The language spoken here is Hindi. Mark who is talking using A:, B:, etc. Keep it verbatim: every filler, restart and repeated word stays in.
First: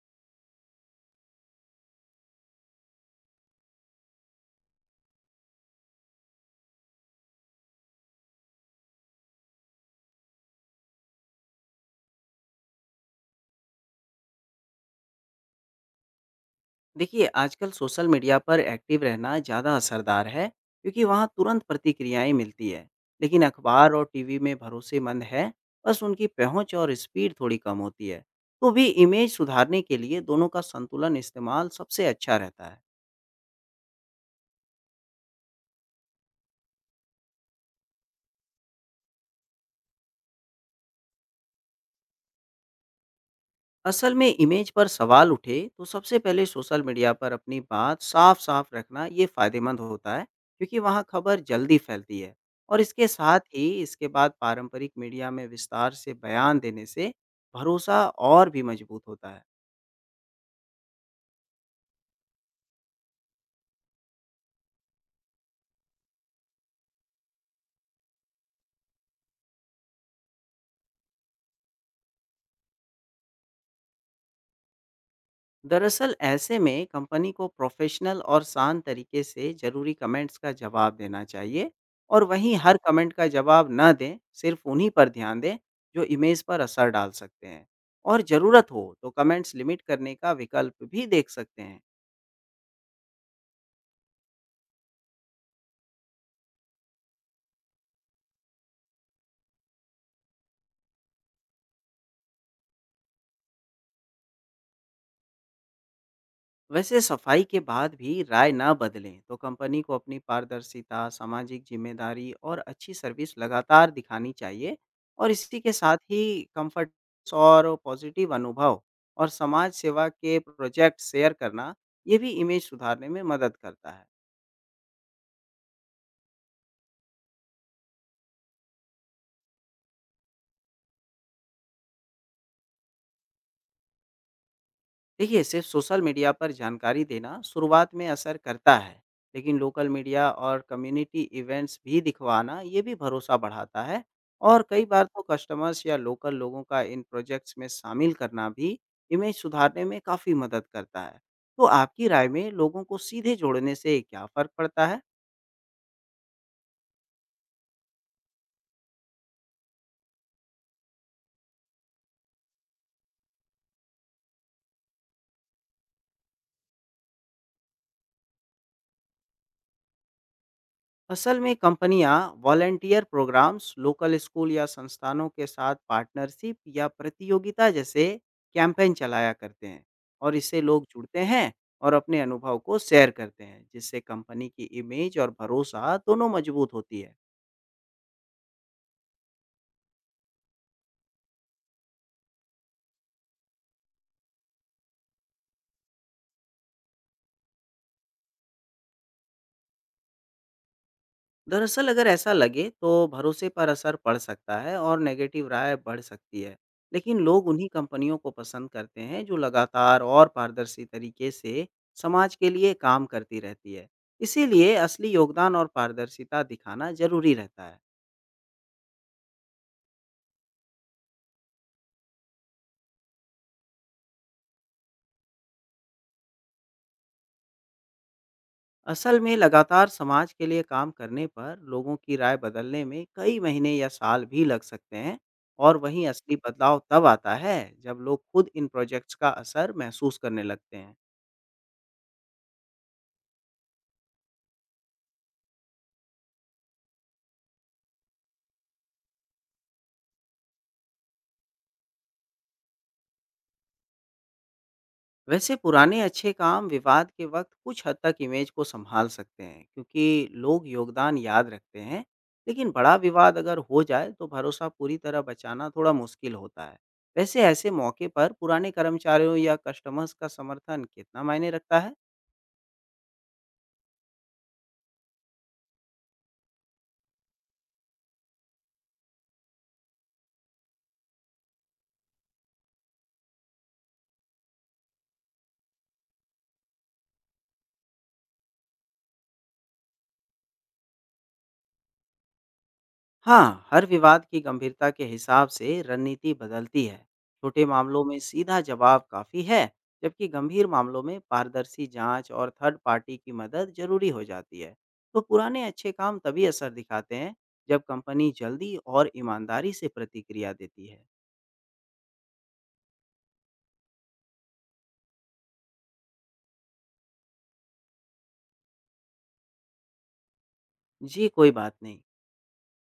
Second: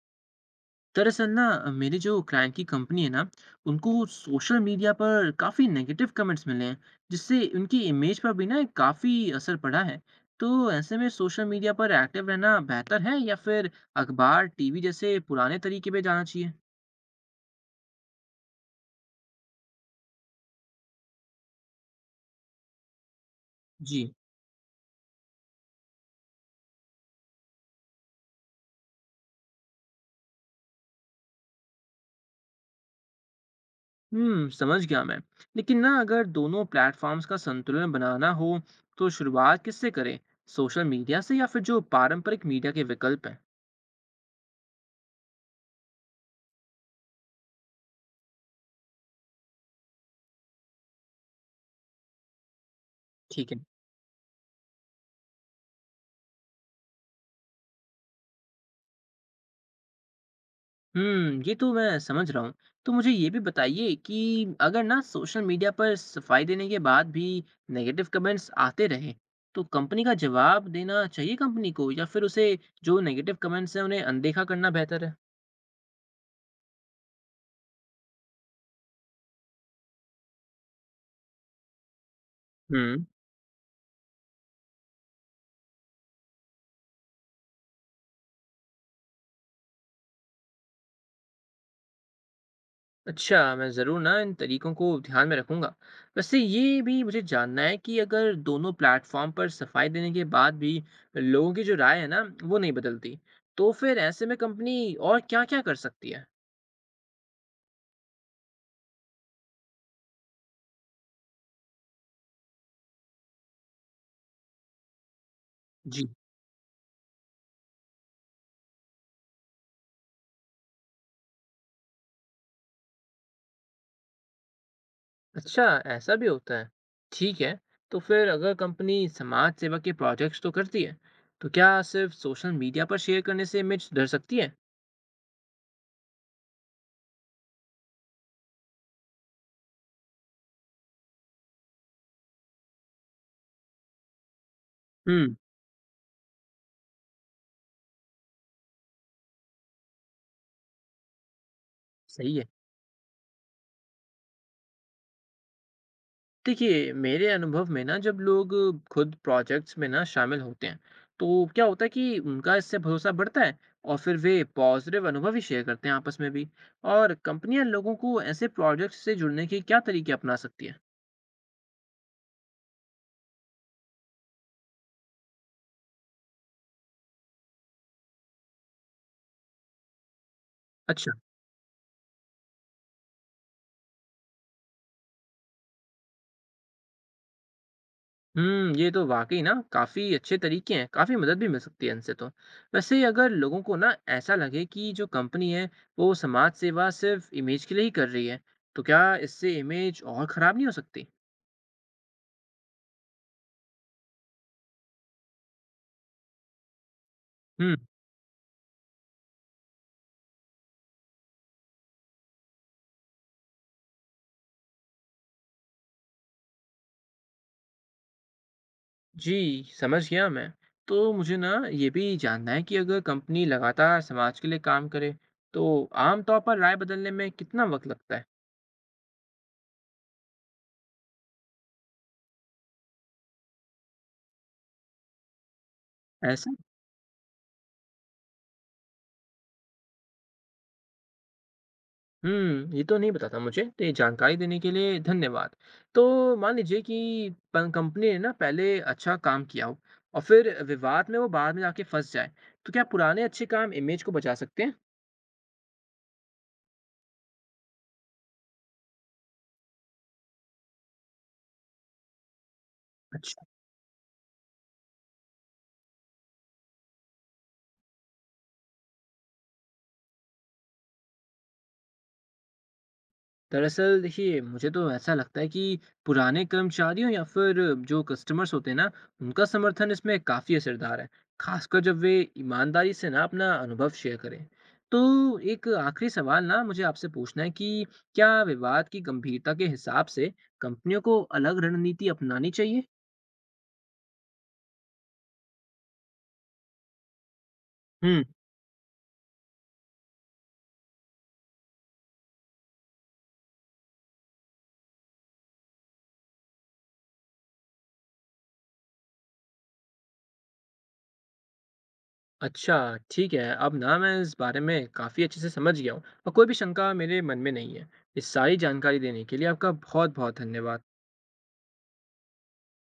A: दरअसल ना, मेरे जो क्लाइंट की कंपनी है ना, उनको सोशल मीडिया पर काफ़ी नेगेटिव कमेंट्स मिले हैं। जिससे उनकी इमेज पर भी ना काफ़ी असर पड़ा है। तो ऐसे में सोशल मीडिया पर एक्टिव रहना बेहतर है, या फिर अखबार टीवी जैसे पुराने तरीके पे जाना चाहिए?
B: देखिए, आजकल सोशल मीडिया पर एक्टिव रहना ज़्यादा असरदार है क्योंकि वहाँ तुरंत प्रतिक्रियाएं मिलती है। लेकिन अखबार
A: जी।
B: और टीवी में भरोसेमंद है। बस उनकी पहुँच और स्पीड थोड़ी कम होती है। तो भी इमेज सुधारने के लिए दोनों का संतुलन इस्तेमाल सबसे अच्छा रहता है।
A: हम्म, समझ गया मैं। लेकिन ना अगर दोनों प्लेटफॉर्म्स का संतुलन बनाना हो, तो शुरुआत किससे करें? सोशल मीडिया से, या फिर जो पारंपरिक मीडिया के विकल्प हैं?
B: असल में इमेज पर सवाल उठे तो सबसे पहले सोशल मीडिया पर अपनी बात साफ साफ रखना ये फायदेमंद होता है क्योंकि वहाँ खबर जल्दी फैलती है। और इसके साथ
A: ठीक है।
B: ही इसके बाद पारंपरिक मीडिया में विस्तार से बयान देने से भरोसा और भी मजबूत होता है।
A: हुँ, ये तो मैं समझ रहा हूँ। तो मुझे ये भी बताइए कि अगर ना सोशल मीडिया पर सफाई देने के बाद भी नेगेटिव कमेंट्स आते रहें, तो कंपनी का जवाब देना चाहिए कंपनी को, या फिर उसे जो नेगेटिव कमेंट्स हैं उन्हें अनदेखा करना बेहतर है?
B: दरअसल ऐसे में कंपनी को प्रोफेशनल और शांत तरीके से जरूरी कमेंट्स का जवाब देना चाहिए। और वहीं हर
A: हुँ।
B: कमेंट का जवाब न दें, सिर्फ उन्हीं पर ध्यान दें जो इमेज पर असर डाल सकते हैं। और ज़रूरत हो तो कमेंट्स लिमिट करने का विकल्प भी देख सकते हैं।
A: अच्छा, मैं ज़रूर ना इन तरीकों को ध्यान में रखूँगा। वैसे ये भी मुझे जानना है कि अगर दोनों प्लेटफ़ॉर्म पर सफाई देने के बाद भी लोगों की जो राय है ना, वो नहीं बदलती, तो फिर ऐसे में कंपनी और क्या-क्या कर सकती है?
B: वैसे सफाई के बाद भी राय ना बदलें तो कंपनी को अपनी पारदर्शिता, सामाजिक जिम्मेदारी और अच्छी सर्विस लगातार दिखानी चाहिए। और इसी के साथ
A: जी।
B: ही कंफर्ट और पॉजिटिव अनुभव और समाज सेवा के प्रोजेक्ट शेयर करना ये भी इमेज सुधारने में मदद करता है।
A: अच्छा, ऐसा भी होता है। ठीक है। तो फिर अगर कंपनी समाज सेवा के प्रोजेक्ट्स तो करती है, तो क्या सिर्फ सोशल मीडिया पर शेयर करने से इमेज सुधर सकती है?
B: देखिए, सिर्फ सोशल मीडिया पर जानकारी देना शुरुआत में असर करता है। लेकिन लोकल मीडिया और कम्युनिटी इवेंट्स भी दिखवाना ये भी भरोसा बढ़ाता है। और कई बार तो
A: हम्म।
B: कस्टमर्स या लोकल लोगों का इन प्रोजेक्ट्स में शामिल करना भी इमेज सुधारने में काफ़ी मदद करता है। तो आपकी राय
A: सही है।
B: में लोगों को सीधे जोड़ने से क्या फ़र्क पड़ता है?
A: देखिए मेरे अनुभव में ना, जब लोग खुद प्रोजेक्ट्स में ना शामिल होते हैं, तो क्या होता है कि उनका इससे भरोसा बढ़ता है और फिर वे पॉजिटिव अनुभव ही शेयर करते हैं आपस में भी। और कंपनियां लोगों को ऐसे प्रोजेक्ट्स से जुड़ने के क्या तरीके अपना सकती है?
B: असल में कंपनियां वॉलेंटियर प्रोग्राम्स, लोकल स्कूल या संस्थानों के साथ पार्टनरशिप या प्रतियोगिता जैसे कैंपेन चलाया करते हैं और इससे लोग
A: अच्छा।
B: जुड़ते हैं और अपने अनुभव को शेयर करते हैं, जिससे कंपनी की इमेज और भरोसा दोनों मजबूत होती है।
A: हुँ, ये तो वाक़ई ना काफ़ी अच्छे तरीके हैं, काफ़ी मदद भी मिल सकती है इनसे तो। वैसे अगर लोगों को ना ऐसा लगे कि जो कंपनी है, वो समाज सेवा सिर्फ़ इमेज के लिए ही कर रही है, तो क्या इससे इमेज और ख़राब नहीं हो सकती?
B: दरअसल अगर ऐसा लगे तो भरोसे पर असर पड़ सकता है और नेगेटिव राय बढ़ सकती है। लेकिन लोग उन्हीं
A: हुँ।
B: कंपनियों को पसंद करते हैं जो लगातार और पारदर्शी तरीके से समाज के लिए काम करती रहती है। इसीलिए असली योगदान और पारदर्शिता दिखाना जरूरी रहता है।
A: जी, समझ गया मैं। तो मुझे ना ये भी जानना है कि अगर कंपनी लगातार समाज के लिए काम करे, तो आम तौर पर राय बदलने में कितना वक़्त लगता है?
B: असल में लगातार समाज के लिए काम करने पर लोगों की राय बदलने में कई महीने या साल भी लग सकते हैं। और वहीं असली
A: ऐसा।
B: बदलाव तब आता है जब लोग खुद इन प्रोजेक्ट्स का असर महसूस करने लगते हैं।
A: हुँ, ये तो नहीं पता था मुझे, तो ये जानकारी देने के लिए धन्यवाद। तो मान लीजिए कि पं कंपनी ने ना पहले अच्छा काम किया हो और फिर विवाद में वो बाद में जाके फँस जाए, तो क्या पुराने अच्छे काम इमेज को बचा सकते हैं?
B: वैसे पुराने अच्छे काम विवाद के वक्त कुछ हद तक इमेज को संभाल सकते हैं क्योंकि लोग योगदान याद रखते हैं। लेकिन बड़ा विवाद अगर हो जाए तो भरोसा पूरी तरह बचाना थोड़ा मुश्किल होता है। वैसे ऐसे मौके पर पुराने कर्मचारियों या कस्टमर्स का समर्थन कितना मायने रखता है?
A: दरअसल देखिए, मुझे तो ऐसा लगता है कि पुराने कर्मचारियों या फिर जो कस्टमर्स होते हैं ना, उनका समर्थन इसमें काफ़ी असरदार है, खासकर जब वे ईमानदारी से ना अपना अनुभव शेयर करें। तो एक आखिरी सवाल ना मुझे आपसे पूछना है कि क्या विवाद की गंभीरता के हिसाब से कंपनियों को अलग रणनीति अपनानी चाहिए?
B: हाँ, हर विवाद की गंभीरता के हिसाब से रणनीति बदलती है। छोटे मामलों में
A: हम्म।
B: सीधा जवाब काफ़ी है, जबकि गंभीर मामलों में पारदर्शी जांच और थर्ड पार्टी की मदद ज़रूरी हो जाती है। तो पुराने अच्छे काम तभी असर दिखाते हैं, जब कंपनी जल्दी और ईमानदारी से प्रतिक्रिया देती है।
A: अच्छा, ठीक है। अब ना मैं इस बारे में काफ़ी अच्छे से समझ गया हूँ और कोई भी शंका मेरे मन में नहीं है। इस सारी जानकारी देने के लिए आपका बहुत बहुत धन्यवाद।
B: जी, कोई बात नहीं।